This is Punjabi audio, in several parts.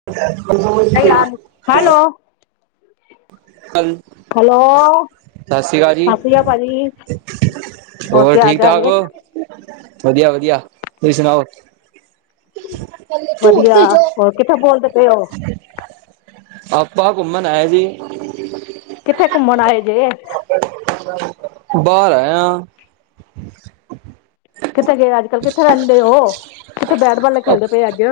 ਸਮ [inaudible] ਹੈਲੋ ਹਾਂ [unintelligible] ਹੈਲੋ, ਜੀ ਸਤਿ ਸ੍ਰੀ ਅਕਾਲ ਭਾਜੀ ਹੋਰ ਕੀ ਹਾਲ ਚਾਲ ਠੀਕ-ਠਾਕ ਏ ਹੋ, ਵਧੀਆ, ਵਧੀਆ ਤੁਸੀਂ ਸੁਣਾਓ ਵਧੀਆ, ਹੋਰ ਕਿੱਥੋਂ ਬੋਲਦੇ ਪਏ ਉਹ ਆਪਾਂ ਘੁੰਮਣ ਆਏ ਨੀਂ। ਕਿੱਥੇ ਘੁੰਮਣ ਆਏ ਜੇ ਬਾਹਰ ਆਇਆ। ਕਿੱਥੇ ਗਏ ਅੱਜ ਕੱਲ੍ਹ ਕਿੱਥੇ ਰਹਿੰਦੇ ਉਹ, ਕਿੱਥੇ ਬੈਟਬਾਲ ਖੇਡਦੇ ਪਏ ਅੱਜ।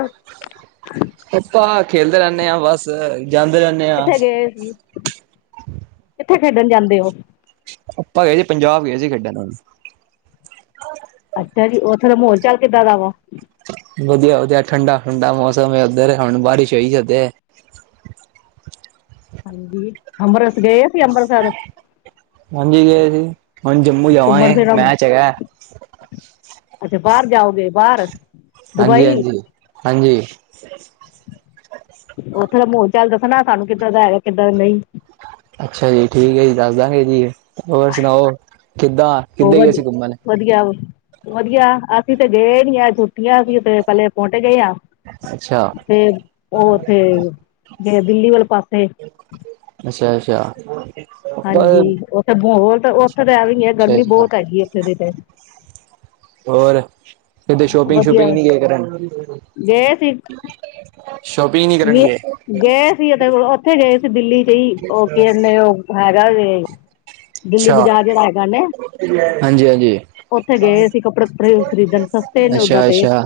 ਐਪਾਂ ਖੇਲਦੇ ਰਹਿੰਦੇ ਹਾਂ, ਬਸ ਜਾਂਦੇ ਰਹਿੰਦੇ ਹਾਂ। ਇਹ ਜੀ। ਕਿੱਥੇ ਖੇਡਣ ਜਾਂਦੇ ਉਹ। ਆਪਾਂ ਗਏ ਸੀ ਪੰਜਾਬ ਗਏ ਸੀ ਖੇਡਣ ਨਾਲ। ਅੱਛਾ ਜੀ ਓਥੋਂ ਦਾ ਬੋਲ ਚਾਲ ਕਿੱਦਾਂ ਦਾ ਵਾ। ਵਧੀਆ ਵਧੀਆ ਠੰਡਾ ਠੰਡਾ ਮੌਸਮ ਇਧਰ ਹੁਣ ਬਾਰਿਸ਼ ਹੋਈ ਹ। ਹਾਂਜੀ ਅੰਮ੍ਰਿਤਸ ਗਏ ਸੀ ਅੰਮ੍ਰਿਤਸਰ ਹਾਂਜੀ ਗਏ ਸੀ ਹੁਣ ਜੰਮੂ ਘੁੰਮਣ ਜਾਵਾਂਗੇ ਫਿਰਨ ਮੈਂ ਚਗਾ ਅੱਛਾ, ਬਾਹਰ ਜਾਓਗੇ ਬਾਹਰ। ਹਾਂਜੀ ਦੁਬਈ ਹਾਂਜੀ ਹਾਂਜੀ। ਉੱਥੇ ਦਾ ਮਾਹੌਲ ਚਾਲ ਦੱਸਣਾ ਸਾਨੂੰ ਕਿੱਦਾਂ ਦਾ ਹੈਗਾ ਕਿੱਦਾਂ ਦਾ ਨਹੀਂ। ਅੱਛਾ ਜੀ ਠੀਕ ਹੈ, ਜੀ ਦੱਸ ਦਾਂਗੇ ਜੀ ਹੋਰ ਸੁਣਾਓ ਕਿੱਦਾਂ ਉਹ ਕਿੱਦਰ ਗਏ ਵਧੀ ਸੀ ਘੁੰਮਣ। ਵਧੀਆ ਵਧੀਆ ਅਸੀਂ ਤੇ ਗਏ ਨੀ ਆ ਛੁੱਟੀਆਂ ਸੀ ਤੇ ਪਹਿਲੇ ਪੋਂਟੇ ਗਏ ਆ। ਅੱਛਾ ਤੇ ਉਹ ਉੱਥੇ ਜ ਦਿੱਲੀ ਵਾਲੇ ਪਾਸੇ। ਅੱਛਾ ਅੱਛਾ। ਹਾਂਜੀ ਉੱਥੇ ਤਾਂ ਬਹੁਤ ਉੱਥੇ ਤਾਂ ਐਵੇਂ ਹੀ। ਹੈ ਸਤਿ ਗਰਮੀ ਸ਼੍ਰੀ ਬਹੁਤ ਅਕਾਲ ਹੈਗੀ ਉੱਥੇ ਦੀ ਤੇ ਹੋਰ। ਕਦੇ ਸ਼ੋਪਿੰਗ ਵਧੀਆ ਸ਼ੂਪਿੰਗ ਨੀ ਗਏ ਕਰਨ। ਸ਼ੋਪਿੰਗ ਨਹੀਂ ਕਰਨ ਨਿ ਗਏ ਗਏ ਸੀ ਉਹਦੇ ਕੋਲ ਉੱਥੇ ਗਏ ਸੀ ਦਿੱਲੀ ਚ ਹੀ ਉਹ ਕੀੇ ਉਹ। ਹੈਗਾ ਜੇ ਦਿੱਲੀ ਅੱਛਾ ਬਾਜ਼ਾਰ ਜਿਹੜਾ ਹੈਗਾ ਨਾ। ਹਾਂਜੀ ਹਾਂਜੀ ਉੱਥੇ ਗਏ ਅਸੀਂ ਕੱਪੜੇ ਕੱਪੜੇ ਖਰੀਦਣ ਵਾਸਤੇ ਸਸਤੇ ਨੇ ਉਓਦਾਂ ਅੱਛਾ ਤੇ। ਅੱਛਾ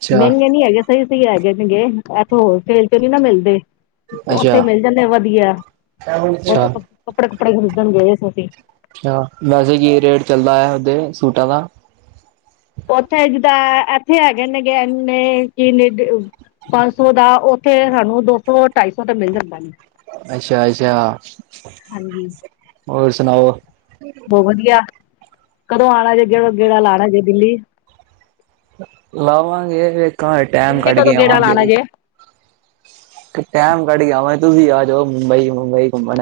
ਅੱਛਾ ਮਹਿੰਗੇ ਨਹੀਂ ਹੈਗੇ ਸਹੀ ਸਹੀ ਹੈਗੇ ਤੇ ਇਥੋਂ ਹੋਲ ਸੇਲ ਤੇ ਨਹੀਂ ਨਾ ਮਿਲਦੇ। ਉੱਥੇ ਅੱਛਾ ਮਿਲ ਜਾਂਦੇ ਆ ਵਧੀਆ ਅੱਛਾ ਉੱਥੇ ਕੱਪੜੇ ਕੁੱਪੜੇ ਖਰੀਦਣ ਗਏ ਸੀ ਅਸੀਂ। ਅੱਛਾ, ਵੈਸੇ ਕੀ ਰੇਟ ਚੱਲਦਾ ਏ ਓਦੇ ਸੂਟਾਂ ਦਾ। ਉੱਥੇ ਜਿੱਦਾਂ ਇੱਥੇ ਹੈਗੇ ਏਨੇ ਕਿ ਨੀਡਉ। ਪੰਜ ਸੌ ਦਾ ਸੂਟ ਉੱਥੇ ਸਾਨੂੰ ਦੋ ਸੌ ਢਾਈ ਸੌ ਤੇ ਮਿਲ ਜਾਂਦਾ। ਅੱਛਾ ਅੱਛਾ ਹਾਂਜੀ ਹੋਰ ਸੁਣਾਓ। ਬਹੁਤ ਵਧੀਆ ਕਦੋਂ ਆਉਣਾ ਜੇ ਗੇੜਾ ਲਾਣਾ ਜੇ ਦਿੱਲੀ। ਲਾਵਾਂਗੇ ਵੇਖਾਗੇਂ ਟਾਈਮ ਦਿੱਲੀ ਕੱਢ ਕਦੋਂ ਕੇ ਆਵਾਂਗੇ। ਟੈਮ ਕੱਢ ਕੇ ਆਓ ਤੁਸੀਂ ਆ ਜਾਓ ਮੁੰਬਈ ਮੁੰਬਈ ਘੁੰਮਣ।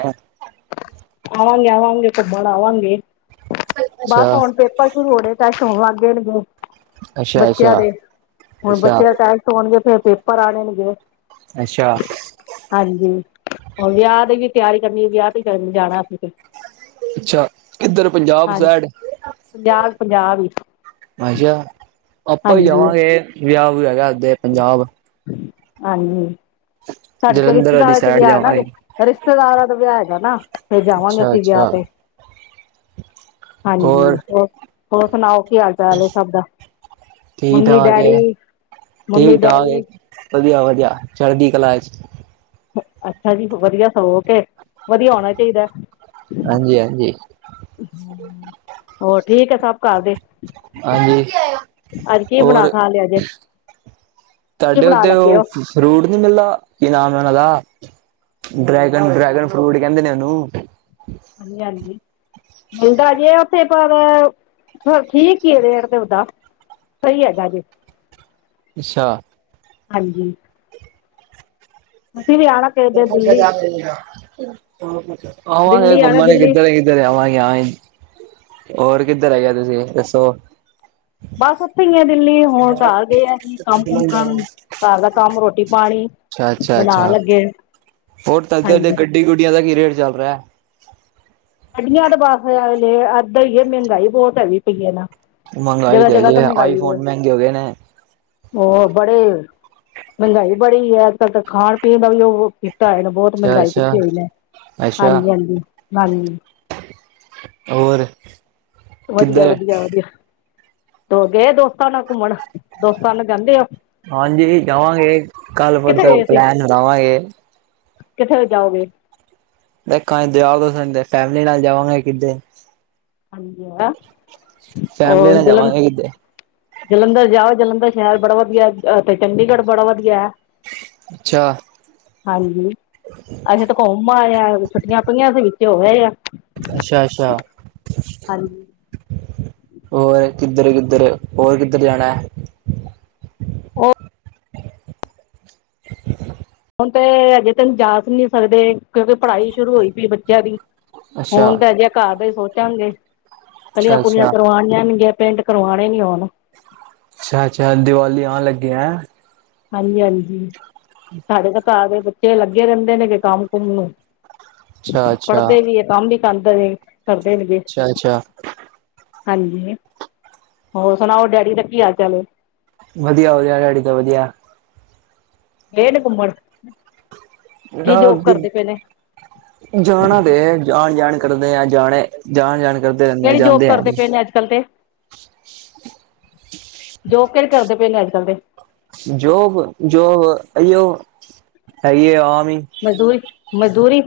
ਆਵਾਂਗੇ ਆਵਾਂਗੇ ਘੁੰਮਣ ਆਵਾਂਗੇ ਬਸ ਅੱਛਾ ਹੁਣ ਪੇਪਰ ਸ਼ੁਰੂ ਹੋਣੇ। ਟੈਸਟ ਤਾਂ ਸੋਵਾਰ ਦੇਣਗੇ ਅੱਛਾ ਬੱਚਿਆਂ ਅੱਛਾ ਦੇ ਹੁਣ ਅੱਛਾ ਬੱਚਿਆਂ ਦਾ ਟੈਸ਼ਟ। ਹੋਣਗੇ ਫੇਰ ਪੇਪਰ ਆਣੇਗੇ। ਅੱਛਾ, ਹਾਂਜੀ ਹੁਨ ਵਿਆਹ ਦੀ ਵੀ ਤਿਆਰੀ ਕਰਨੀ ਵਿਆਹ ਤੇ ਕਰਨ ਜਾਣਾ ਅਸੀਂ ਫਿਰ। ਅੱਛਾ ਕਿੱਧਰ ਪੰਜਾਬ ਹਾਂਜੀ ਸਾਈਡ। ਪੰਜਾਬ ਪੰਜਾਬ ਈ। ਅੱਛਾ ਆਪਾਂ ਵੀ ਜਾਵਾਂਗੇ ਵਿਆਹ ਵਿਯੂ ਹੈਗਾ ਅਗੇ ਪੰਜਾਬ। ਹਾਂਜੀ ਸਾਡੇ ਤੇ ਜਲੰਧਰ ਵਾਲੀ ਰਿਸ਼ਤੇਦਾਰ ਚ ਸਾਈਡ ਵੇਹਾ ਨਾ। ਜਾਵਾਂਗੇ। ਰਿਸ਼ਤੇਦਾਰਾਂ ਦਾ ਵਿਆਹ ਹੈਗਾ ਨਾ ਫਿਰ ਜਾਵਾਂਗੇ ਅੱਛਾ ਅਸੀਂ ਵਿਆਹ ਅੱਛਾ। ਤੇ। ਹੋਰ ਹਾਂਜੀ ਹੋਰ ਸੁਣਾਓ ਕੀ ਹਾਲ ਚਾਲ ਸਭ ਦਾ। ਠੀਕ ਮੰਮੀ ਠਾਕ ਏ ਡੈਡੀ। ਠੀਕ ਮੰਮੀ ਠਾਕ ਏ ਡੈਡੀ। ਵਧੀਆ ਵਧੀਆ ਚੜ੍ਹਦੀ ਕਲਾ ਚ। ਅੱਛਾ ਜੀ ਵਧੀਆ ਸਗੋ ਓਕੇ ਵਧੀਆ ਹੋਣਾ ਚਾਹੀਦਾ ਏ। ਹਾਂਜੀ ਹਾਂਜੀ। ਹੋਰ ਠੀਕ ਹੈ ਸਭ ਘਰ ਦੇ। ਹਾਂਜੀ ਅੱਜ ਕੀ ਬਣਾ ਹੋਰ। ਖਾ ਲਿਆ ਜੇ ਕੀ ਤੁਹਾਡੇ ਬਣਾ ਉਥੇ ਲੱਗੇ ਉਹ। ਹੋ ਫਰੂਟ ਨੀ ਮਿਲਦਾ ਕੀ ਨਾਮ ਏ ਓਨਾਂ ਦਾ, ਡਰੈਗਨ ਡਰੈਗਨ ਫਰੂਟ ਕੈਨਦੇ ਨੇ ਓਨੂੰ। ਜੀ, ਹਾਂਜੀ। ਮਿਲਦਾ ਜੇ ਓਥੇ ਪੱਰ, ਠੀਕ ਈ ਏ ਰੇਟ ਦੇ [unintelligible] ਸਈ ਐਗਾ ਜੇ ਅੱਛਾ। ਹਾਂਜੀ। ਤੁਸੀਂ ਵੀ ਆਣਾ [unintelligible] ਆਵਾਗੇ, ਦਿੱਲੀ ਆਉਣਾ ਘੁੰਮਣ ਈ ਦਿੱਲੀ ਕਿੱਦਰ ਈ ਦਰ [unintelligible] ਓਰ ਕਿਦਰ ਐਗੇ ਓ ਤੁਸੀ ਦੱਸੋ ਬਾੱਸ ਓਥੇ ਈ ਆ ਦਿੱਲੀ, ਹੁਣ ਘਾੱਰ ਗਏ ਐ ਕਾੱਮ-ਕੁੱਮ ਕਰਨ, ਘਾੱਰ ਦਾ ਕਾੱਮ ਰੋਟੀ-ਪਾਣੀ। ਅੱਛਾ, ਅੱਛਾ, ਅੱਛਾ ਓਰ ਤਾਡੇ ਓਦੇ ਹਾਂਜੀ ਗੱਡੀ-ਗੁੱਡੀਆਂ ਦਾ ਕੀ ਰੇਟ ਚੱਲ ਰੇ ਐ। ਗੱਢੀਆਂ ਤੇ ਬਾੱਸ, ਲੇ ਐਦਾ ਈ ਏ ਮੈਂਗਾਈ ਬੋਤ ਹੈਗੀ ਪੱਈ ਏ ਨਾ। ਮਂਗਾਈ ਜਗ੍ਹਾ ਤੇ ਜਗ੍ਹਾ ਹੈਗੀ ਤਾਂ ਏ ਆਈਫੋਨ ਮੈੰਗੇ ਓ ਗੇਨੇ। ਓ ਬੜੇ। ਮੈਂਗਾਈ ਬੜੀ ਏ, ਆੱਜ-ਕਾੱਲ ਤੇ ਖਾਣ ਪੀਣ ਦਾ ਵੀ ਓਹ ਕੀਤਾ ਹੋਯਾਨੇ ਬੋਤ ਮੈਂਗਾਈ ਅੱਛਾ ਅੱਛਾ ਕੀਤੀ ਓਈ ਨੇ ਅੱਛਾ ਹਾਂਜੀ, ਹਾਂਜੀ-ਹਾਂਜੀ। ਓਰ ਵਦਿਆ, ਵਦਿਆ, ਵਦਿਆ ਤੇ ਹੋਰ ਗਏ ਦੋਸਤਾਂ ਨਾਲ ਕੁੰਮਣ, ਦੋਸਤਾਂ ਨਾ ਜਾਂਦੇ ਓ। ਹਾਂਜੀ, ਜਾਵਾਂਗੇ ਕਾੱਲ ਕਿੱਥੇ ਪਰਸੋਂ ਗਏ ਸੀ ਪਲੈਨ ਬਨਾਵਾਗੇ। [unintelligible] ਜਾਓਗੇ। ਦੇਖਾਂ [unintelligible] ਫੈਮਿਲੀ ਨਾਲ ਜਾਵਾਂਗੇ ਕਿੱਦੇ ਹਾਂਜੀ, ਆ ਫੈਮਿਲੀ ਓਰ ਨਾਲ ਜਲਨ ਜਾਵਾਂਗੇ ਕਿੱਦੇ ਜਲੰਧਰ ਜਾਓ ਜਲੰਧਰ ਸ਼ੈਰ ਬੜਾ ਵਦੀਆ ਏ, ਤੇ ਚੰਡੀਗੜ੍ਹ ਬੜਾ ਵਦੀਆ ਐ। ਅੱਛਾ ਹਾਂਜੀ, ਅਸੀ ਤਾਂ ਘੋਂਮ ਆਏ ਆ, ਛੁੱਟੀਆਂ ਪਈਆਂ ਸੀ ਵਿੱਚ ਹੋ ਆਏ ਆ। ਅੱਛਾ, ਅੱਛਾ ਹਾਂਜੀ। ਓਰ ਕਿਦਰ, ਕਿਦਰ ਓਰ ਕਿਦਰ ਜਾਣੈਂ ਓ ਹੁਨ ਤੇ ਅਜੇ ਤੇ ਜਾ ਨੀ ਸਕਦੇ ਕਿਯੋਂਕਿ ਪੜ੍ਹਾਈ ਸ਼ੁਰੂ ਓਈ ਪੀ ਬੱਚੇਆਂ ਦੀ ਅੱਛਾ ਹੋਨ ਤਾ ਅਜੇ ਘਾੱਰ ਦਾ ਈ ਸੋਚਾਂਗੇ ਕਲੀਆਂ ਅੱਛਾ ਕੁਲੀਆਂ ਅੱਛਾ [unintelligible] ਗੇ ਪੇੰਟ ਕਰਵਾਣੇ ਨਿ ਓਣ ਅੱਛਾ, ਅੱਛਾ ਦਿਵਾਲੀ ਆਨ ਲਗੀ ਐਂ। ਹਾਂਜੀ, ਹਾਂਜੀ ਸਾਡੇ ਤੇ ਘਾੱਰ ਦੇ ਬੱਚੇ ਲੱਗੇ ਰੈਨਦੇ ਨੇ ਗੇ ਕਾੱਮ-ਕੁੱਮ ਨੂੰ। ਅੱਛਾ ਅੱਛਾ ਪੜਦੇ ਵੀ ਏ ਕਾੱਮ ਵੀ ਕਰਾੰਦੇ ਨੇ, ਕਰਦੇ ਨੇ ਜੇ ਅੱਛਾ ਅੱਛਾ ਹਾਂਜੀ, ਹੋਰ ਸੁਣਾਓ ਡੈਡੀ ਦਾ ਕੀ ਹਾਲ-ਚਾਲ ਏ? ਵਦਿਆ, ਵਦਿਆ ਡੈਡੇ ਤੇ ਵਦਿਆ। ਗਏ ਨੇ ਕੁਮੱਣ? [unintelligible] ਜਾਣਾ ਤੇ ਐ, ਆਣ-ਜਾਣ ਕਰਦੇ ਐ, ਜਾਣੇ ਜਾਨ, ਜਾਨ ਕਰਦੇ ਰੈਨਦੇ ਐ ਜਾਂਦੇ ਐ ਨੀ ਸੈਕਲ ਤੇ। ਜੋਬ ਕੇੜੀ ਕਰਦੇ ਪੇ ਨੇ ਆੱਜ-ਕਾੱਲ ਦੇ। ਜੋਬ, ਜੋਬ ਅਇਯੋ ਹੈਗੀ ਏ ਆਮ ਈ। ਮਜਦੂਰੀ, ਮਜਦੂਰੀ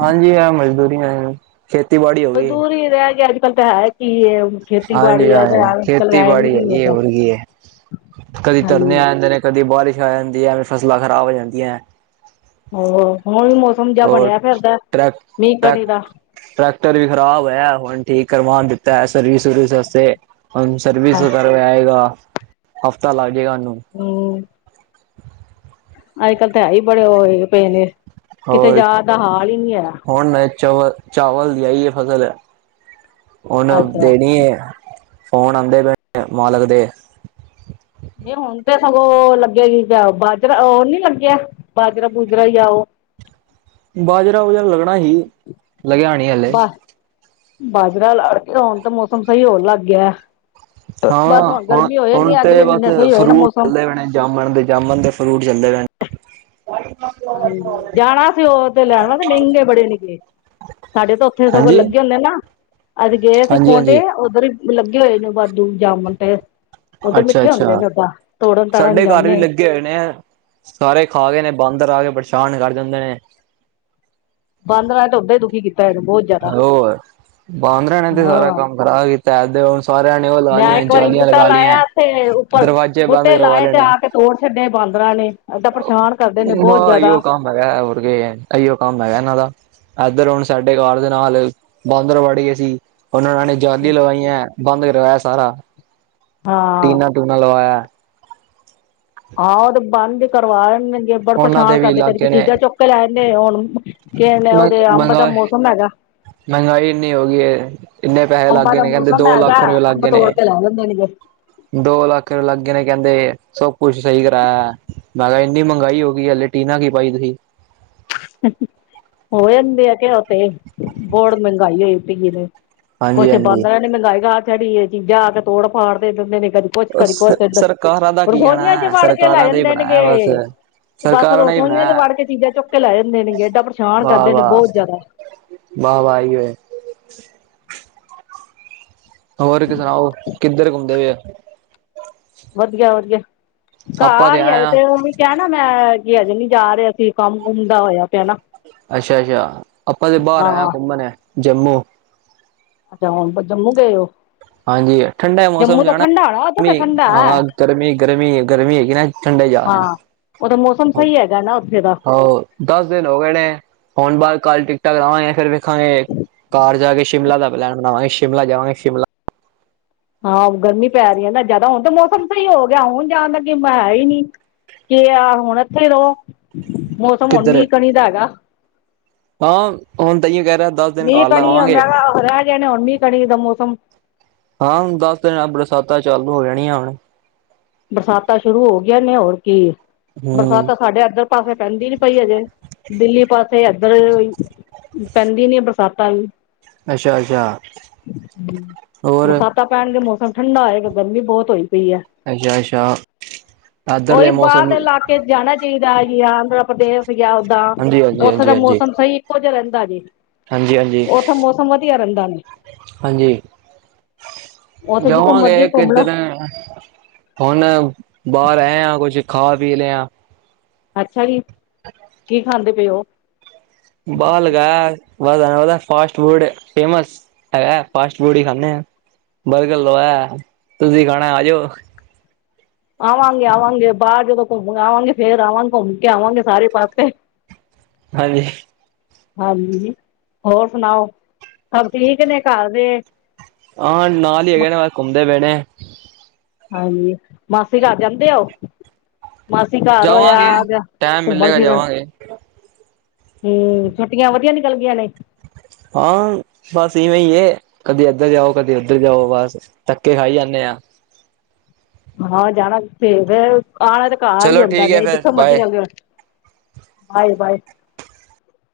ਹਾਂਜੀ ਐ, ਮਜ਼ਦੂਰੀਐ। ਖੇਤੀ ਬਾੜੀ ਮਜ਼ਦੂਰੀ ਰੈ ਗੀ ਐ ਆੱਜ-ਕਾੱਲ ਤਾ ਹੈ ਕੀ ਏ। ਹਾਂਜੀ, ਹਾਈ ਖੇਤੀਬਾੜੀ ਹੈਗੀ ਏ ਹੁੰਦਾ ਹੋਰ ਕੀ ਏ, ਕਦੀ ਧਰਨੇ ਹਾਂਜੀ ਆ ਜਾਂਦੇ ਨੇ। ਕਦੀ ਬਾਰਿਸ਼ ਆ ਜਾਂਦੀ ਐ, ਐਵੇ ਫਸਲਾਂ ਖ਼ਰਾਬ ਹੋ ਜਾਂਦੀਐ ਹੋ ਹੁਨ ਮੌਸਮ ਜਾ ਔਰ ਬਣਿਆ ਪੈਨਦੈ, ਟਰੈਕ ਮੀ ਟਰੈਕ ਕਣੀ ਦਾ। ਟਰੈਕਟਰ ਵੀ ਖ਼ਰਾਬ ਹੈ। ਹੁਣ ਠੀਕ ਕਰਵਾਣ ਦਿੱਤਾ, ਸਰਵਿਸ-ਸੁਰਵਿਸ ਵਸਤੇ, ਹੁਣ ਸਰਵਿਸ ਹਮ ਕਰਕੇ ਆਇਗਾ, ਹਫ਼ਤਾ ਲੱਗ ਜੇਗਾ ਉਹਨੂੰ। ਹੂ ਅੱਜ-ਕੱਲ ਤੇ, ਹੈਹੀ ਬੜੇ ਹੋਏ, ਪਏ ਨੇ, ਕਿਤੇ ਹੋਰ ਜਾਣ ਦਾ ਹਾਲ ਈ ਨਹੀਂ ਹੈਗਾ। ਹੁਣ ਮੈਂ ਚਵਲ-ਚਾਵਲ ਦੀ ਆਈ ਏ ਫਸਲ, ਹੁਣ ਅੱਛਾ ਦੇਣੀ ਏ। ਫੋਨ ਆਂਦੇ ਪਏ ਨੇ, ਮਾਲਕ ਦੇ। ਨਹੀਂ, ਹੁਣ ਤੇ ਸਗੋਂ ਲੱਗੇਗੀ ਬਾਜਰਾ ਉਹ ਨੀ ਲੱਗਿਆ, ਬਾਜਰਾ-ਬੂਜਰਾ ਯਾ, ਓਹ। ਬਾਜਰਾ-ਬੁਜਰਾ ਲੱਗਣਾ ਹੀ, ਲੱਗਿਆ ਬਾ, ਬਾਜਰਾ ਲਾਕੇ, ਹੁਣ ਤੇ ਮੌਸਮ ਸਹੀ ਹੋਣ ਲੱਗ ਗਿਆ। ਹਾਂ, ਬਸ ਹੁਣ ਗਰਮੀ ਹੋ ਜਾਣੀ ਹੁਣ ਏ ਤੇ ਅਗਲੇ ਬਸ ਮਹੀਨੇ ਸਹੀ ਹੋਏ ਨਾ ਫਰੂਟ ਮੌਸਮ। ਚਲਦੇ ਪਏ ਨੇ, ਜਾਮਣ ਦੇ ਜਾਮਣ ਦੇ ਫਰੂਟ ਚੱਲਦੇ ਰਹਿਣ। ਸਹੀ ਗਲ ਏ। ਹਾਂਜੀ, ਜਾਣਾ ਸੀ ਉਹ ਤੇ ਲੈਣਾ ਵਸਤੇ, ਮਹਿੰਗੇ ਬੜੇ ਨਿਕਲੇ। ਸਾਡੇ ਤਾ ਉੱਥੇ ਸਗੋਂ ਹਾਂਜੀ ਲੱਗੇ ਹੁੰਦੇ ਆ ਨਾ, ਅਸੀਂ ਗਏ ਸੀ ਹਾਂਜੀ ਪੋਂਟੇ ਹਾਂਜੀ ਉੱਧਰ ਹੀ ਲੱਗੇ ਹੋਏ ਨੇ, ਵਾਦੂ ਜਾਮਣ 'ਤੇ। ਉਹਦੇ ਅੱਛਾ ਮਿੱਠੇ ਹੁੰਦੇ ਨੇ ਓਹਦਾਂ, ਤੋੜਨ-ਤਾੜਨ ਜਾਂਨੇ ਆਂ। ਕਿ ਹੈਗੇ ਨੇ, ਸਾਰੇ ਖਾ ਗਏ ਨੇ, ਬਾੰਦਰ ਆ ਗਏ, ਪਰੇਸ਼ਾਨ ਕਰ ਜਾਂਦੇ ਨੇ। ਬਾਂਦਰਾ ਤੇ ਉਹਦਾਂ ਈ, ਦੁਖੀ ਕੀ ਹੋਰ, ਬਾਂਦਰਾਂ ਨੇ ਤੇ ਹਾਂ ਸਾਰਾ ਕੰਮ ਖਰਾਬ ਕੀਤਾ, ਇਧਰ ਹੁਣ ਸਾਰਿਆਂ ਨੇ ਉਹ ਲਾ ਮੈਂ ਲਈਆਂ ਇੱਕ ਵਾਰੀ ਜਾਲੀਆਂ ਬੂਟਾ ਲਗਾ ਲਈਆਂ ਲਾਇਆ, ਤੇ ਉੱਪਰ ਦਰਵਾਜ਼ੇ ਬੰਦ ਬੂਟੇ ਕਰਵਾ ਲਾਏ ਤੇ ਆਕੇ ਤੋੜ ਛੱਡੇ ਬਾਂਦਰਾਂ ਨੇ। ਏਦਾਂ ਪਰੇਸ਼ਾਨ ਕਰਦੇ ਨੇ ਬਹੁਤ ਹਾਂ, ਏਈਓ ਜ਼ਿਆਦਾ। ਕੰਮ ਹੈਗਾ, ਹੋਰ ਕੀਏ, ਇਈਓ ਕੰਮ ਹੈਗਾ, ਇਹਨਾਂ ਦਾ। ਇੱਧਰ ਹੁਣ ਸਾਡੇ ਘਰ ਦੇ ਨਾਲ, ਬਾਂਦਰ ਵੜ ਗਏ ਸੀ। ਉਹਨਾਂ ਨੇ ਜਾਲੀ ਲਵਾਈਆਂ ਬੰਦ ਕਰਵਾਇਆ ਸਾਰਾ, ਹਾਂ ਟੀਨਾਂ-ਟੂਨਾਂ ਲਵਾਇਆ। ਹਾਂ, ਉਹ ਤੇ ਬੰਦ ਹੀ ਕਰਵਾ ਲੈਣਗੇ, ਜੇ ਬੜੇ ਉਹਨਾਂ ਪਰੇਸ਼ਾਨ ਦੇ ਵੀ ਕਰਦੇ, ਕਦੇ ਇਲਾਕੇ ਨੇ ਚੀਜ਼ਾਂ ਚੁੱਕਕੇ ਲੈ ਜਾਂਦੇ ਹੁਣ ਕਿਹਣੇੇ, ਮ ਓਹਦੇ ਅੰਬ ਦਾ ਮਹਿੰਗਾਈ ਮੋਸਮ ਹੈਗਾ। ਮਹਿੰਗਾਈ ਇੰਨੀ ਹੋ ਗਈ ਏ, ਇੰਨੇ ਪੈਹੇ ਅੰਬਾਂ ਲੱਗਗੇ ਦਾ ਨੇ, ਕਹਿੰਦੇ ਮੌਸਮ ਹੈਗਾ ਦੋ-ਲੱਖ ਰੁਪਏ ਅੰਬ ਲੱਗਗੇ ਤੋੜ ਨੇ। ਕੇ ਲੈ ਜਾਂਦੇ ਨੇਗੇ ਦੋ-ਲੱਖ ਰੁਪਏ ਲੱਗਗੇ ਨੇ ਕਹਿੰਦੇ, ਸਭ ਕੁਛ ਸਹੀ ਕਰਾਇਆ। ''ਮੈਂ ਕਿਹਾ ਇੰਨੀ ਮਹਿੰਗਾਈ ਹੋ ਗਈ, ਹਲੇ ਟੀਨਾ ਕੀ ਪਾਈ ਤੁਹੀ। ਹੰ ਹ ਹੋ ਯਾਂਦੇ ਆ, ਕਿ ਓਤੇ ਬੋੜ ਮਹਿੰਗਾਈ ਹੋਈ ਪਈਏ ਨੇ। ਹਾਂਜੀ ਕੁਛ ਹਾਂਜੀ ਬਾਂਦਰਾਂ ਨੇ ਮਹਿੰਗਾਈ ਕਰਾ ਛੜੀ ਏ, ਚੀਜ਼ਾਂ ਆਕੇ ਤੋੜ-ਫਾੜ ਦੇ ਦਿੰਦੇ ਨੇ ਕਦੀ ਕੁੱਝ, ਉਹ ਕਦੀ ਸ ਕੁਝ, ਸਰਕਾਰਾਂ ਦਾ ਕੀ ਰਸੋਈਆਂ'ਚ ਕਹਿਣਾ ਵੜਕੇ ਲੈ ਸਰਕਾਰਾਂ ਦਾ ਹੀ ਜਾਂਦੇਨ ਬਣਾਇਆ ਬਸ ਗੇ। ਬਸ ਸਰਕਾਰਾਂ ਨੇ ਹੀ ਰਸੋਈਆਂ'ਚ ਬਣਾਇਆ ਵੜਕੇ ਚੀਜ਼ਾਂ ਚੁੱਕਕੇ ਲੈ ਜਾਂਦੇ ਨ ਗੇ, ਇਹਡਾ ਪਰੇਸ਼ਾਨ ਕਰਦੇ ਨੇ, ਬਹੁਤ ਜ਼ਿਆਦਾ। ਵਾਹ-ਵਾਹੀ ਏ। ਹੋਰ ਕ ਸੁਣਾਓ, ਕਿੱਧਰ ਘੁੰਮਦੇ ਪਏ ਓ? ਵਧੀਆ-ਵਧੀਆ, ਘਰ ਹੀ ਆਏ ਤੇ, ਓਹ ਵੀ ਕਿਆ ਨਾ ''ਮੈਂ ਕੀ ਹਜੇ ਨੀ ਜਾ ਰਹੇ ਅਸੀਂ, ਕੰਮ-ਕੁੰਮ ਦਾ ਹੋਇਆ ਪਿਆ ਨਾ। ਅੱਛਾ-ਅੱਛਾ, ਆਪਾਂ ਤੇ ਬਾਹਰ ਆਏ ਆਂ, ਹਾਂ ਘੁੰਮਣ ਜੰਮੂ। ਅੱਛਾ, ਹੁਣ ਜੰਮੂ ਗਏ ਹੋ? ਹਾਂਜੀ, ਠੰਡਾ ਮੌਸਮ ਜੰਮੂ ਤਾਂ ਜਾਣਾ ਠੰਡਾ ਹੋਣਾ ਉੱਥੇ ਤਾਂ ਠੰਡਾ ਹੈ ਹਾਂ, ਗਰਮੀ, ਗਰਮੀ, ਗਰਮੀ ਹੇਗੀ ਨਾ ਠੰਡੇ ਜਾ ਰਹੇ ਆਂ। ਓਥੇ ਮੌਸਮ ਸਹੀ ਹੈਗਾ ਨਾ, ਉੱਥੇ ਦਾ। ਦੱਸ ਦਿਨ ਹੋ ਗਏ ਨੇ, ਹੁਣ ਬਾਦ ਕੱਲ ਟਿਕਟਾਂ ਕਰਾਵਾਂਗੇ ਫਿਰ ਵੇਖਾਂਗੇ ਘਰ ਜਾਕੇ ਸ਼ਿਮਲਾ ਦਾ ਪਲੈਨ ਬਣਾਵਾਂਗੇ, ਸ਼ਿਮਲਾ ਜਾਵਾਂਗੇ ਸ਼ਿਮਲਾ। ਹਾਂ, ਗਰਮੀ ਪੈ ਰਹੀ ਹੈ ਨਾ ਜਿਆਦਾ, ਹੁਣ ਤੇ ਮੌਸਮ ਸਹੀ ਹੋਗਿਆ, ਹੁਣ ਜਾਣ ਦਾ ਗ ਹੈਹੀ ਨੀ। ਕੇ, ਆ ਹੁਣ ਇੱਥੇ ਰਹੋ, ਮੌਸਮ ਹੁਣ ਕਿੱਧਰ ਮੀਂਹ, ਕਣੀ ਦਾ ਹੈਗਾ। ਹਾਂ, ਹੁਣ ਤਾਂਹੀਓ ਕਹਿ ਰਹਾ ਮੀਂਹ, ਕਣੀ ਮੈਂ ਕਿਹਾ ਰਹਿ ਗਣੇ ਨੇ, ਹੁਣ ਮੀਂਹ, ਕਣੀਦਾ ਮੌਸਮ। ਹਾਂ, ਹੁਣ ਦੱਸ ਦਿਨ ਬਰਸਾਤਾਂ ਚਾਲੂ ਹੋ ਜਾਣੀਆਂ, ਹੁਣ। ਬਰਸਾਤਾ ਸ਼ੁਰੂ ਹੋਗੀਆ ਨੇ ਹੋਰ ਕੀ, ਹੂੰ ਬਰਸਾਤਾ ਸਾਡੇ ਇੱਧਰ ਪਾਸੇ ਪੈਂਦੀ ਨੀ ਪਈ ਹਜੇ, ਦਿੱਲੀ ਪਾਸੇ ਇੱਧਰ ਪੈਂਦੀ ਨੀ ਬਰਸਾਤਾਂ, ਅੱਛਾ, ਅੱਛਾ, ਹੋਰ, ਬਰਸ਼ਾਤਾਂ ਪੈਣਗੀਆ ਮੌਸਮ ਠੰਡਾ ਆਏਗਾ ਗਰਮੀ ਬਹੁਤ ਹੋਈ ਪਈ ਆ। ਅੱਛਾ, ਅੱਛਾ। ਉਹੀ ਬਾਹਰ ਦੇ ਇਲਾਕੇ ਜਾਣਾ ਚਾਹੀਦਾ ਹੈ, ਜੀ ਆਂਦਰਾਂ ਪ੍ਰਦੇਸ਼, ਓਦਾਂ ਉੱਥੇ ਦਾ ਹਾਂਜੀ-ਹਾਂਜੀ-ਹਾਂਜੀ-ਹਾਂਜੀ ਮੌਸਮ ਸਹੀ ਇੱਕੋ ਜਿਹਾ ਰਹਿੰਦਾ ਜੇ, ਉੱਥੇ ਮੌਸਮ ਵਧੀਆ ਵਧੀਆ ਰਹਿੰਦਾ। ਹਾਂਜੀ, ਉੱਥੇ ਜਿੱਥੋਂ ਮਰਜ਼ੀ ਜਾਵਾਂਗੇ ਘੁੰਮ ਲਓ ਕਿੱਧਰ ਹੁਣ, ਬਾਹਰ ਆਏ ਹਾਂ ਕੁੱਛ ਖਾ ਪੀ ਲਿਆ। ਅੱਛਾ ਜੀ, ਕੀ ਖਾਂਦੇ ਪਏ ਹੋ? ਬਾਹਰ ਲਗਾ ਉਹਦਾ ਫਾਸਟ ਫੂਡ ਫੇਮਸ। ਹੈਗਾ ਫਾਸਟ ਫੂਡ ਹੀ ਖਾਂਦੇ ਆ, ਬਰਗਰ ਲੋ ਹੈ, ਤੁਸੀਂ ਖਾਣਾ ਆਜੋ। ਆਵਾਂਗੇ ਆਵਾਂਗੇ ਬਾਹਰ ਜਦੋਂ ਘੁੰਮ ਆਵਾਂਗੇ, ਫੇਰ ਆਵਾਂਗੇ ਘੁੰਮ ਕੇ ਆਵਾਂਗੇ ਸਾਰੇ ਪਾਸੇ। ਹਾਂਜੀ ਹਾਂਜੀ, ਹੋਰ ਸੁਣਾਓ ਸਭ ਠੀਕ ਨੇ ਘਰ ਦੇ? ਹਾਂ, ਨਾਲ ਹੀ ਹੈਗੇ ਨੇ ਬਸ ਘੁੰਮਦੇ ਪਏ ਨੇ। ਹਾਂਜੀ ਮਾਸੀ ਘਰ ਜਾਂਦੇ ਉਹ ਮਾਸੀ ਘਰ ਹੋਇਆ ਜਾਵਾਂਗੇ ਅੱਜ ਟਾਈਮ ਘੁੰਮਣ ਮਿਲੇਗਾ ਫਿਰਨ, ਜਾਵਾਂਗੇ ਹੂੰ, ਛੁੱਟੀਆਂ ਵਧੀਆ ਨਿਕਲ ਗਈਆਂ ਨੇ, ਹਾਂ, ਬਸ ਇਵੇਂ ਹੈ, ਕਦੇ ਇੱਧਰ ਜਾਓ ਕਦੇ ਉੱਧਰ ਜਾਓ ਬਸ। ਧੱਕੇ ਖਾਈ ਜਾਂਦੇ ਹਾਂ। ਹਾਂ, ਜਾਣਾ ਕਿੱਥੇ ਫਿਰ ਆਣਾ ਤੇ ਘਰ ਹੀਈ ਚਲੋ ਆਉਂਦਾ ਠੀਕ ਹੈ ਨੇ ਫੇਰ ਜਿੱਥੋਂ ਮਰਜੀ ਬਾਏ ਚੱਲਦੇ ਹੋ ਬਾਏ ਬਾਏ